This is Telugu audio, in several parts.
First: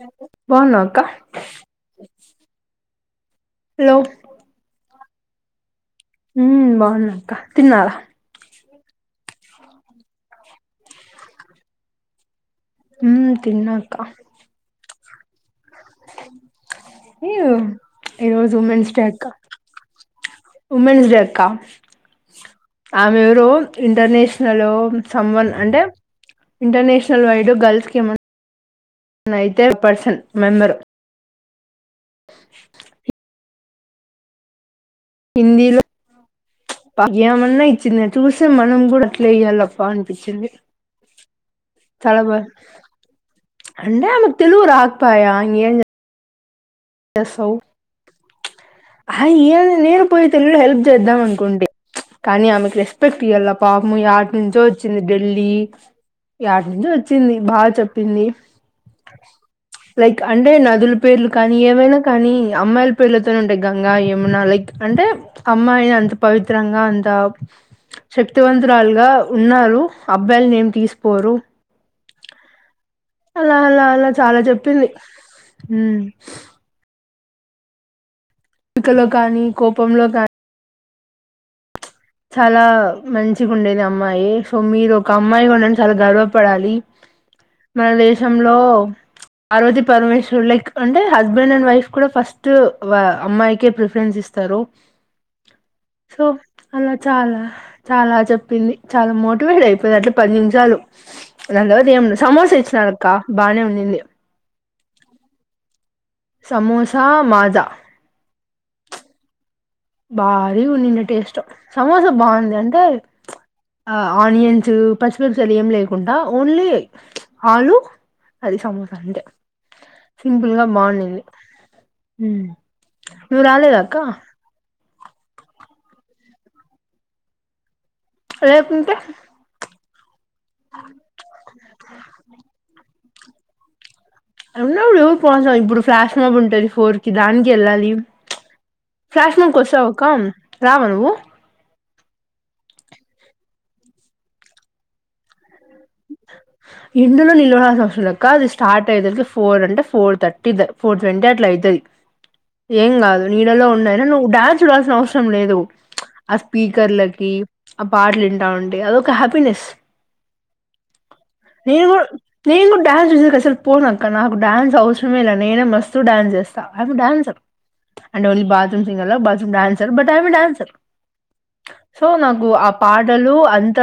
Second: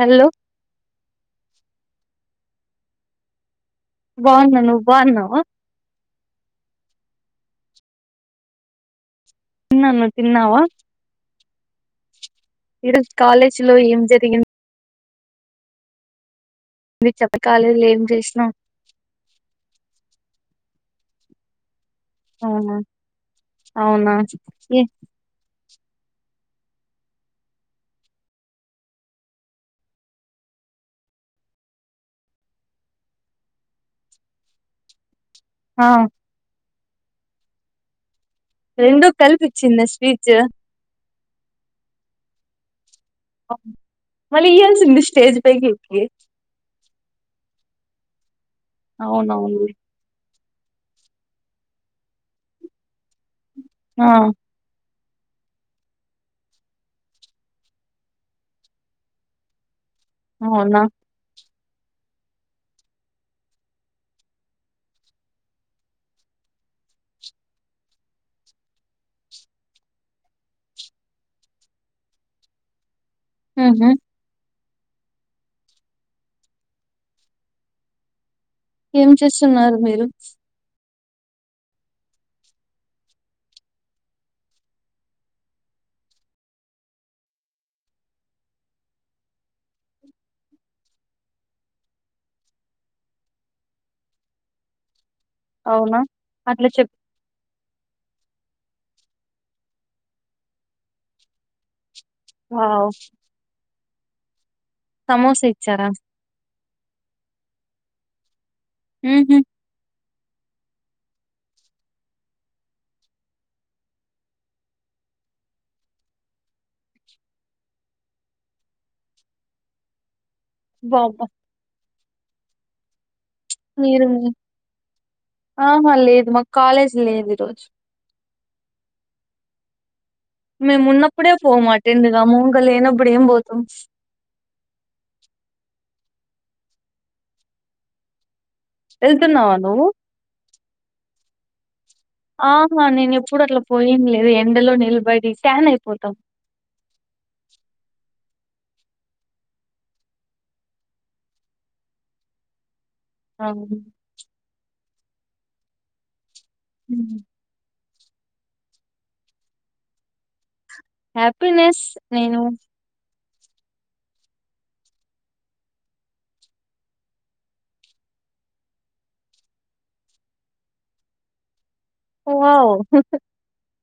హలో బాగున్నావా అక్క హలో బాగునను బావున్నావా హ బాగున్నా అక్క తిన్నాల తిన్నాను తిన్నావా ఈరోజు ఉమ్ కాలేజీ తిన్నా లో ఏం జరిగింది అ అయ చెప్ప కాలేజీ లో ఏం ఈరో చేసినావు రోజు ఉమెన్స్ క్ వుమెన్స్ డ అక్క అవునా ఆమె ఎవరు అవునా ఇంటర్నేషనల్ ఏ సంబంధ అంటే ఇంటర్నేషనల్ వైడు గల్ఫ్ క ముందు ననైతే పర్సన్ మెంబరు హిందీలో ఆ పమన్నా ఇచ్చింది చూసిే మనం కూడా రెండు అట్లే వెయ్యాలప్ప కలిపిచ్చిందా స్పీచ్ అనిపించింది తడబ మళ ఇల్సింది స్టేజ పకికి ఎ సౌ అవునవును అయ్యో నేను పోయ పిల్లలు హెల్ప్ చేద్దాం అనుకుంటే కానీ ఆమెకు రెస్పెక్ట్ ఇయ్యాల పాపం ఆ యడ నుంచో వచ్చింది ఢిల్లీ యడ నుంచి వచ్చింది బాగా చెప్పింది లైక్ అంటే అవునా నదుల పేర్లు కాన్ ఏమైనా కానీ అమ్మాయిల పేర్లతోనే ఉంటాయ్ గంగా యమునా లైక్ అంటే అమ్మాయిని అంత పవిత్రంగా అంత శక్తివంతురాలుగా ఉన్నారు అబ్బాయిలని ఏం తీసిపోరు అలా అల్లా ఉహు అలా చాలా చెప్ పింది కలో ఏం కానీ చేస్తున్నారు మీరు కోపంలో కానీ చాలా మంచిగుండేది అమ్మాయి సో మీరు ఒక అమ్మాయి ఉండడం చాలా గర్వపడాలి మన దేశంలో పార్వతీ పరమేశ్వరులు లైక్ అంటే హస్బెండ్ అండ్ వైఫ్ కూడా ఫస్ట్ వ అమ్మాయికే ప్రిఫరెన్స్ ఇస్తారు అవున సో అట్లా చెప్ చాలా అలా చాలా చెప్పింది చాలా మోటివేట్ అయిపోయ అట్ల పది నిమిషాలు దాని తర్వాత ఏం ఉండదు సమోసా వావ్ ఇచ్చినాడక్క బానే ఉండింది సమోసా ఇచ్చారా సమోసా మజా ఉహూమ్ బారీ ఉండుండే టేస్ట్ సమోసా బావుంది అంటే ఆనియన్స్ పచ్చిమిర్చిలు ఏం లేకుండా ఓన్లీ ఆలు అది సమోసా అంతే సింపుల్గా బావుండింది బాబా హుమ్మ్ నువు రాలేదా అక్క మీరు మీ ఆహా లేదు మాకు కాలేజ్ లేదు ఈరోజు రేపుంటే మేమున్నప్పుడే పోము అటెండ్ గాము ఇంగ లేనప్పుడు అప్పుడేం పోతాం అన్నప్పుడు ఎవరు పోసాం ఇప్పుడు ఫ్లాష్ మబ ఉంటది ఫోర్ కి దానికి వెళ్ళాలి ఫ్లాష్ వెళ్తున్నావా మ్యాన్ నువ్వు? కోస్తావ అక్క రావ నువ్వు ఆహా నేను ఎప్పుడు అట్లా పోయింది లేదు ఎండలో నిలబడి టాన్ అయిపోయితా ఎండలో నిలబడాల్సిన అవసరం లే కాదు స్టార్ట్ అయ్యేసరికి ఫోర్ అంటే ఫోర్ థర్టీద ఫోర్ ట్వంటీ అట్లా అయితది ఏం కాదు నీడలో అవును. ఉండైనా నువ్వు డాన్స్ చూడాసినవసరం సరం లేదు ఆ హ్మ్. స్పీకర్లకి ఆ పాటలు వింటా ఉంటి అదొక హ్యాపీనెస్ నేను కూడ్ నేను కూడ్ డ్యాన్ వేసే కచ్చితంగా అసలు పోనాక నాకు డాన్స్ అవసరమే లే నేనే మస్తు డాన్స్ చేస్తా I'm a dancer and only bathroom singer లో bathroom dancer but I'm a dancer so నాగు ఆ వావ్! పాటలు అంత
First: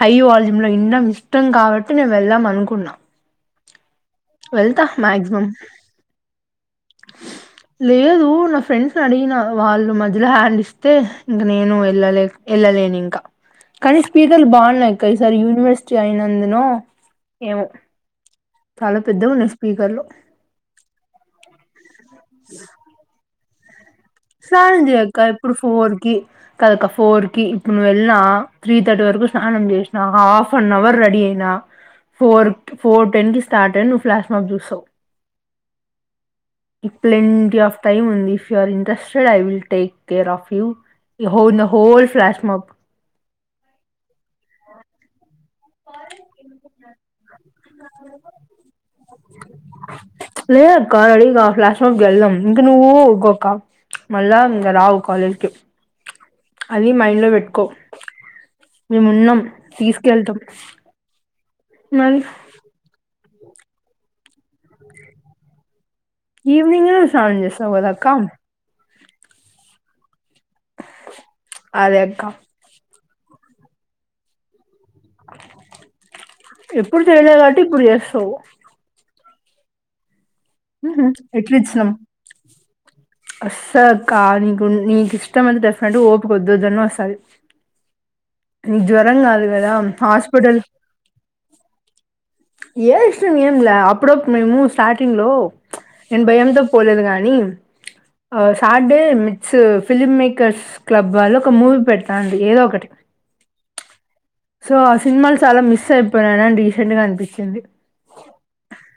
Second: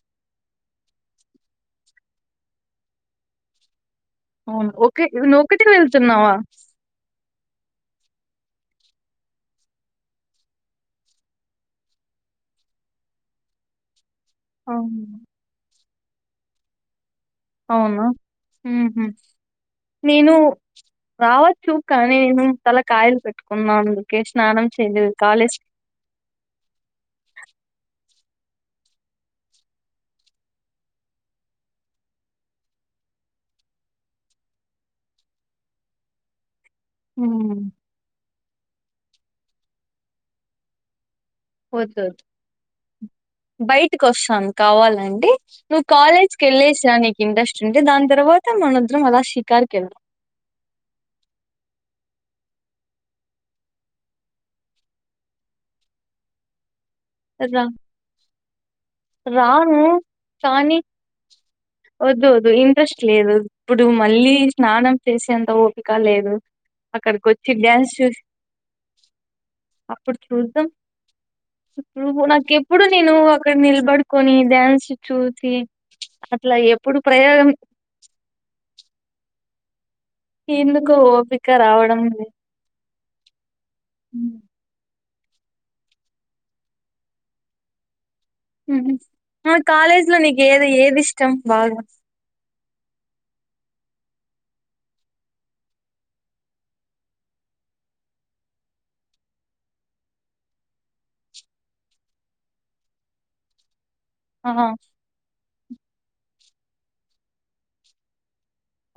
హై వాల్జింలో వినడం ఇష్టం కాబట్టి నేను వెళ్దాం అనుకున్నా అవును వెళ్తా ఒకే నొ మాక్సిమం ఒకటికి వెళ్తున్నావా లేదు నా ఫ్రెండ్స్ని అడిగిన వాళ్ళు మధ్యలో హ్యాండ్ ఇస్తే ఇంక నేను వెళ్ళలే వెళ్ళలేని ఇంకా కనీ పీదలు అవును. బాగున్నాయిక్క ఈసారి యూనివర్సిటీ జైనందను అవునా ఉహు పెద్దగున్నాయి స్పీకర్లు నేను రావచ్చ చూ కానీ తల కాయలు పె ఉన్నాండి స్నానం చేయక ఇప్పుడు ఫోర్ కి కదక ఫోర్ కి ఇప్పుడు వె వె త్రీ థర్టీ వరకు స్నానం చేసిన, హాఫ్ అన్ అవర్ రెడీ అయినా, ఫోర్ ఫోర్ టెన్ కి స్టార్ట్ అయి నువ్వు ఫ్లాష్మాఫ్ చూస్తావు ప్లెంటిీ హ్మ్. ఆఫ్ టైమ్ ఉంది if you are interest I will take care of you ఓదదు బయటికి వస్తాను కావాలండి నువ్ కాలేజ్ కెల్లేసరా నీ ఇంట్రే టే దాని తర్వాత మన ఇద్రం మలా అల సికారకి వెళ్దాం లేదక్క రెడీగా ఫ్లాష్ మాబ్కి వెళ్దాం ఇంకా నువ్వుగకా మళ్ళా ఇక రావు కాలెజ్ కి అన్ని మైండ్లో పెట్టుకో రా మేమున్నాం రాను తీసుకెళ్తాం కానీ మరి వద్దు అది ఇంట్రెస్ట్ లేదు ఇప్పుడు మళ్ళీ స్నానం చేసేంత ఓ ఇక లేదు ఈవినింగ్ అక్కడికి స్నానం వచ్చి చేస్తావు కదా డ్యాన్స్ అక్క చు చూద్దాం అదే అక్క ఇప్పుడు [inaudible] నాకి ఎప్పుడు నిను అక్కడ నిల్ పడుకోని డ్యాన్స్ చూసి అట్లా ఎప్పుడు చేయలే ప్రయోగం కాబట్టి ఇప్పుడు చేస్తావు హ ఎందుకో హ ఓపిక ఎట్లిచ్చినవ్ రావడం లేదు అసలక్క నీకు నీకు ఇష్టం అంటే డెఫినెట్గా ఓపిక వద్దువదన్న వస్తాది కాలేజ్ లో నీకు హాస్పిటల్ ఏది ఏది ఇష్టం బాగా ఏ ఏం లా అప్పుడు అప్పుడు మేము స్టార్టింగ్ లో నేను భయంతో పోలేదు కాని ఆ Saturday meets film makers club వాళ్ళు ఒక మూవీ పెడతాండిరి ఏదో ఒకటి సో ఆ సినిమాల్స్ చాలా మిస్ అయిపోయన అండి ఈ సినిమా అనిపించింది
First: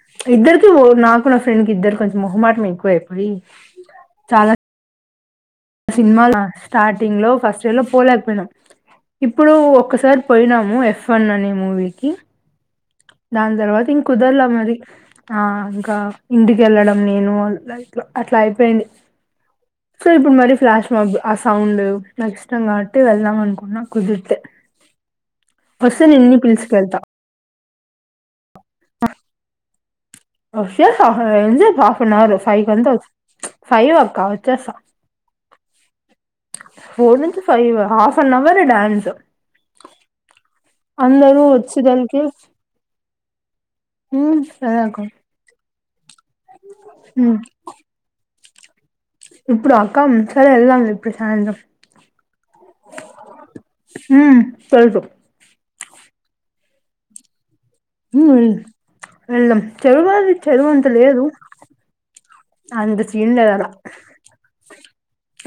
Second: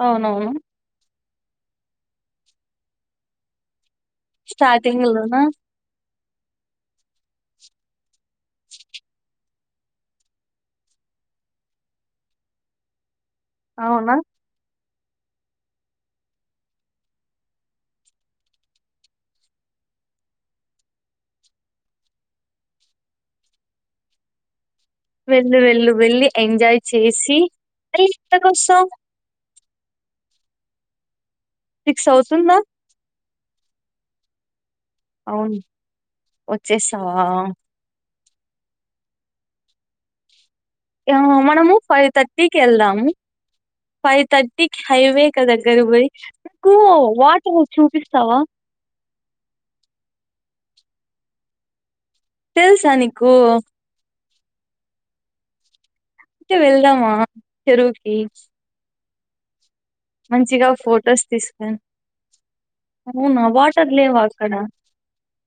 అవునవును ఇద్దరీతో ఓవర్ నాక్ నా ఫ్రెండ్ కి ఇద్దరికీ కొంచెం మొహమాటం ఎక్కువ అయిపోయి స్టార్టింగ్ లో మాస్క్ సినిమాలా స్టార్టింగ్ లో ఫస్ట్ డే లో పోలేం పోయినాం ఇప్పుడొ ఒక్కసారి పోయినాము ఎఫ్ వన్ అనే మూవీకి దాని తర్వాత ఇంకా అవునా కుదరలే మరి ఆ ఇంకా ఇంటికి వెళ్ళడం నేను అట్లా ఇట్లా అట్లా అయిపోయింది సో ఇప్పుడు మరీ ఫ్లాష్ బ్యాక్ ఎ ఆ సౌండ్ నాకు ఇష్టం కాబట్టి వెళ్దాం అనుకుంటున్నా కుదిరితే వెళ్ళు వెళ్ళు వస్తే వెళ్ళి నిన్ని ఎంజాయ్ పిలుచుకెళ్తా చేసి ఏయ్ నిద్ర వస్తాంది వచ్చేస్తాం ఆ ఎంది హాఫ్ సిక్స్ నవర్ అవుతుందా ఫైవ్ కి అంత వచ్చే ఫైవ్ అక్కా వచ్చేస్తా అవును ఫోర్ వచ్చేస్తావా నుంచి ఫైవ్ హాఫ్ అన్ అవరె డాన్స్ ఆ అందరూ మనము ఫైవ్ వచ్చేదలికి థర్టీకి వెళ్దాము ఫైవ్ ఉమ్ సరే థర్టీకి హైవి అక్క దగ్గరకు పోయి నాకు వాటర్ చూపిస్తావా ఇప్పుడా అక్కా సరే వెళ్దా ఇప్పుడు సాయంత్రం తెలుసా నీకు ఉమ్ తెలుసు అంటే వెళ్దామా చెరువుకి వెళ్దాం చెరువు అది మంచిగా చెరువు అంత లేదు ఫొటోస్ తీసుకొని అంత సీన్ అవునా లేదు ఆడ వాటర్ లేవా అక్కడ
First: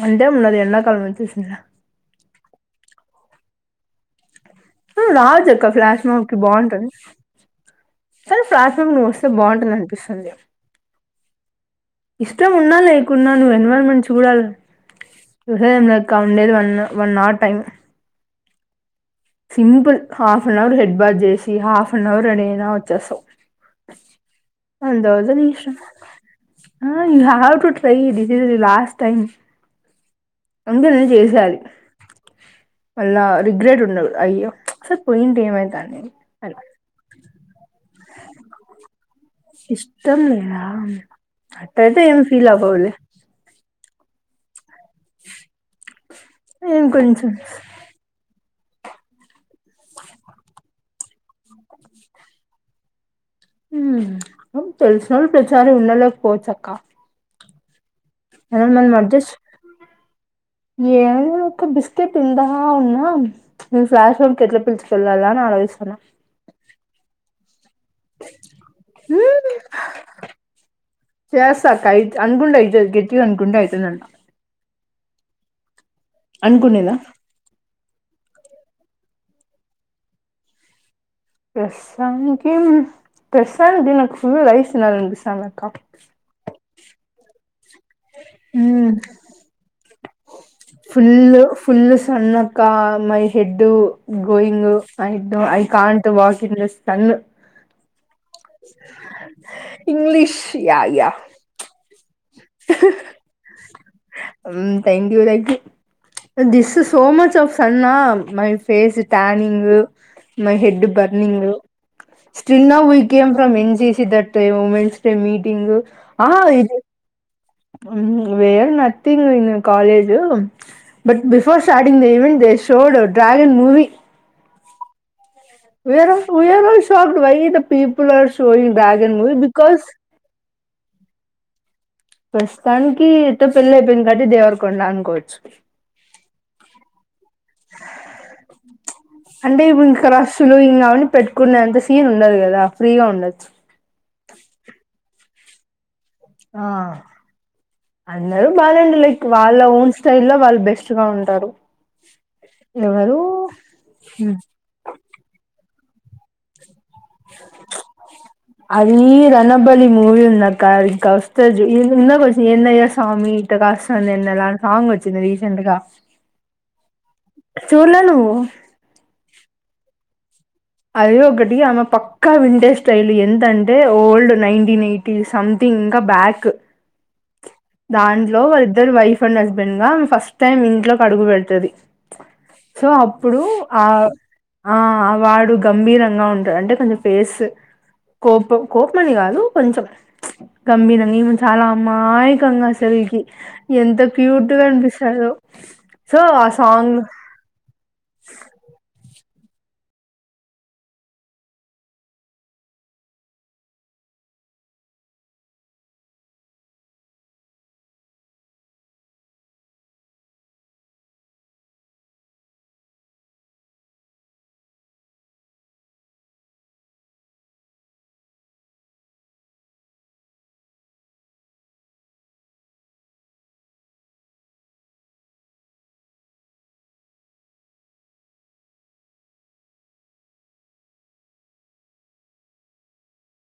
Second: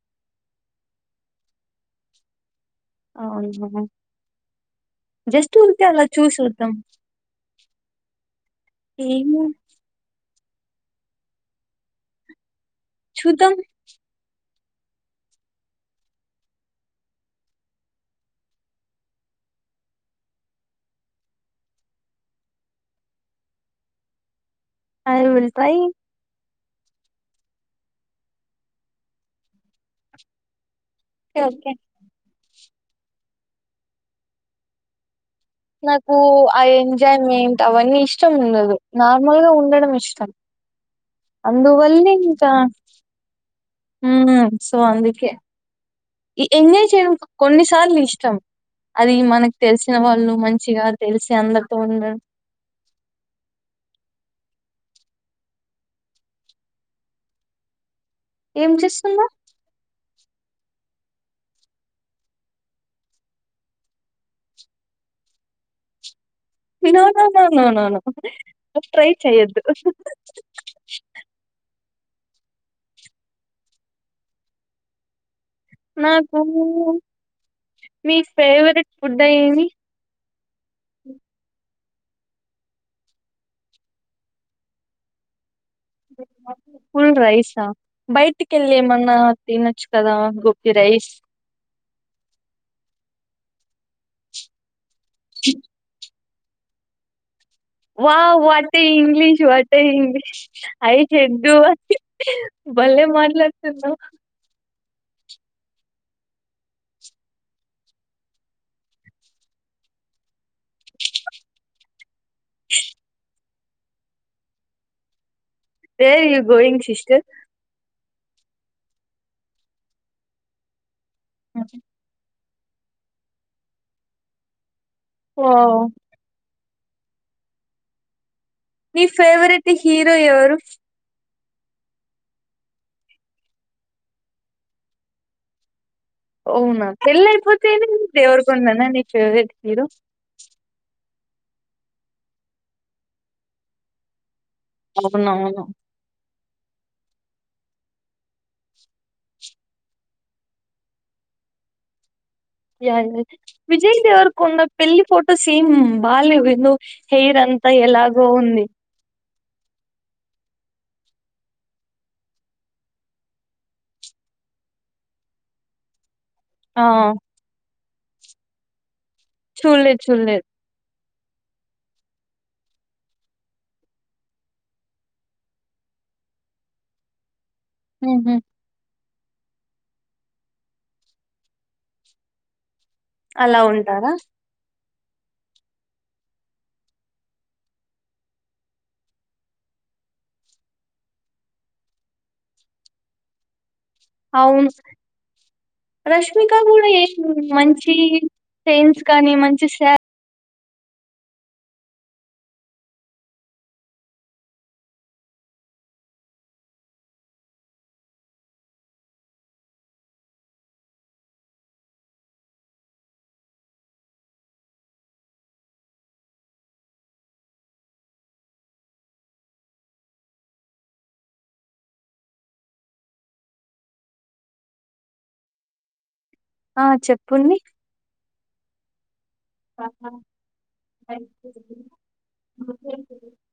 అంతేమీ ఉండదు ఎండాకాలం వచ్చేసింది కదా అవును రాజక్క ఫ్లాష్ మాకి వద్దాం బాగుంటుంది సరే ప్లాస్మాకు నువ్ వస్తే ఏమో బాగుంటుంది అనిపిస్తుంది ఇష్టం ఉన్నా లేకున్నా నువ్వు చూద్దాం ఎన్విరాన్మెంట్ చూడాలి వివసా కా ఉండేది one one hour time simple half an hour head wash చేసి హాఫ్ అన్ అవర్ అనేనా వచ్చేస్తాం ఐ అందవుదా విల్ నిష ట్రై ఆ యయు హవ్ టు ట్రై ఇదిది లాస్ట్ టైమ్ అందుందు చేస ఓకే మళ్ళా రిగ్రెట్ ఉండదు అయ్య సార్ పోయి నాకు ఆఐ ఎంజాయ్మెంట్ అవన్నీ ఇష్టం ఉండదు నార్మల్ గా ఉండడం ఇష్టం లేద అట్లయితే అందువల్ల ఇంకేం ఫీల్ అవ్వవులే హ సో అందుకే నేను ఎంజాయ్ చేయడం కొంచెం కొన్నిసార్లు ఇష్టం అది మనకు తెలిసిన వాళ్ళు మంచిగా తెలిసి అందరితో ఉండ తెలిసిన వాళ్ళు ప్రచారి ఉండలేకపోవచ్చ అక్క ఏం మనల్ని మనం చేస్తున్నావ్ అడ్జస్ట్ ఏ ఒక బిస్కెట్ ఉంద ఉన్నాను ఫ్లాష్ ఫోర్డ్ ఎట్లా పిల్చుకు వెళ్ళాల ఆలోచిస్తాన్నా వినోద నో నోట్రై మ్మ్ చెయదు అందకుం అయితు గట్టిగా అనుకుం అయితుందన్న నాకు అనుకునేదా మీ ఫేవరెట్ ఫుడ్ ఏది దానికి ప్రస్తుతానికి ప్రస్తుతానికి నాకు ఫుల్ రైస్ కలవాలి అనిపిస్తానంది క్క ఫుల్ రైసా బయటికెళ్ళి మ్ ఏమన్నా తినొచ్చు కదా గోపి రైస్ ఫుల్ ఫుల్ సన్నక my head E going I do I can't walk చిన్న స్ తన్న వా what a English what a English English yeah అయి యా చెడ్డూ భలేె మాట్లాడుతున్నావ్ మ్ thank thank you, this so much of sun హా my face tanning, my head burning, still game from M C C that thing where are you ఇది గోయింగ్ సిస్టర్ వేర్ నత్తీంగ్ ఇంగ college but before starting the even దేశ్ చూడు dragon movie wow VR VR all so white peoples నీ ఫేవరెట్ హీరో ఎవరు ప్రస్తుతానికి ఎట్ట పెళ్లి అయిపోయింది కాబట్టి దేవరకొండ అనుకోవచ్చు అవునా పెళ్లి అయిపోతేనేమీ దేవరికొండనా నీ ఫేవరెట్ హీరో కున్నంత సీన్ ఉండదు కదా ఫ్రీగా ఉండొచ్చు నవునవును ఆ అందరూ బానే ఉంటరు లైక్ వాళ్ళ ఓన్ స్టైల్ లో వాళ్ళు బెస్ట్గా ఉంటారు. య ఎవరు య విజయ్ దేవరకొండ పెళ్ళి ఫోటో సేమ్ బాల్య విందు హెయిర్ అంతా ఎలాగో ఉంది ణబలి మూవీ ఉందక్క, అది ఇంకా వస్తది చూ ఇందాక వచ్చే ఏందయ్య స్వామి ఇట్ట కాస్తాంది ఎన్నేల సాంగ్ వచ్చింది రీసెంట్ గా ఆ చూడల నువ్వు చూళ్ళే చూళ్ళే అది ఒకటి ఆమె పక్క వింటేజ్ స్టైల్, ఎంతంటే ఓల్డ్ నైన్టీన్ ఎయిటీస్ సథింగ్ ఇంక బ్యాక్ ఉహు దాంట్లో వాళ్ళిద్దరు వైఫ్ అండ్ హస్బెండ్ గా ఫస్ట్ టైమ్ ఇంట్లోకి అడుగు పెడుతది సో అప్పుడు అలా ఆ ఉంటారా ఆ ఆ వాడు గంభీరంగా ఉంటరు అంటే కొంచెం ఫేస్ కోపం, కోపం అని కాదు కొంచెం గంభీరంగా ఈమే చాలా అమాయకంగా అసలికి ఎంత క్యూట్ గా అవును అనిపిస్తదో సో ఆ రష్మిక కూడా సాంగ్ ఏం మంచి చైన్స్ కానీ మంచి శా ఆ చెప్పండి [unintelligible]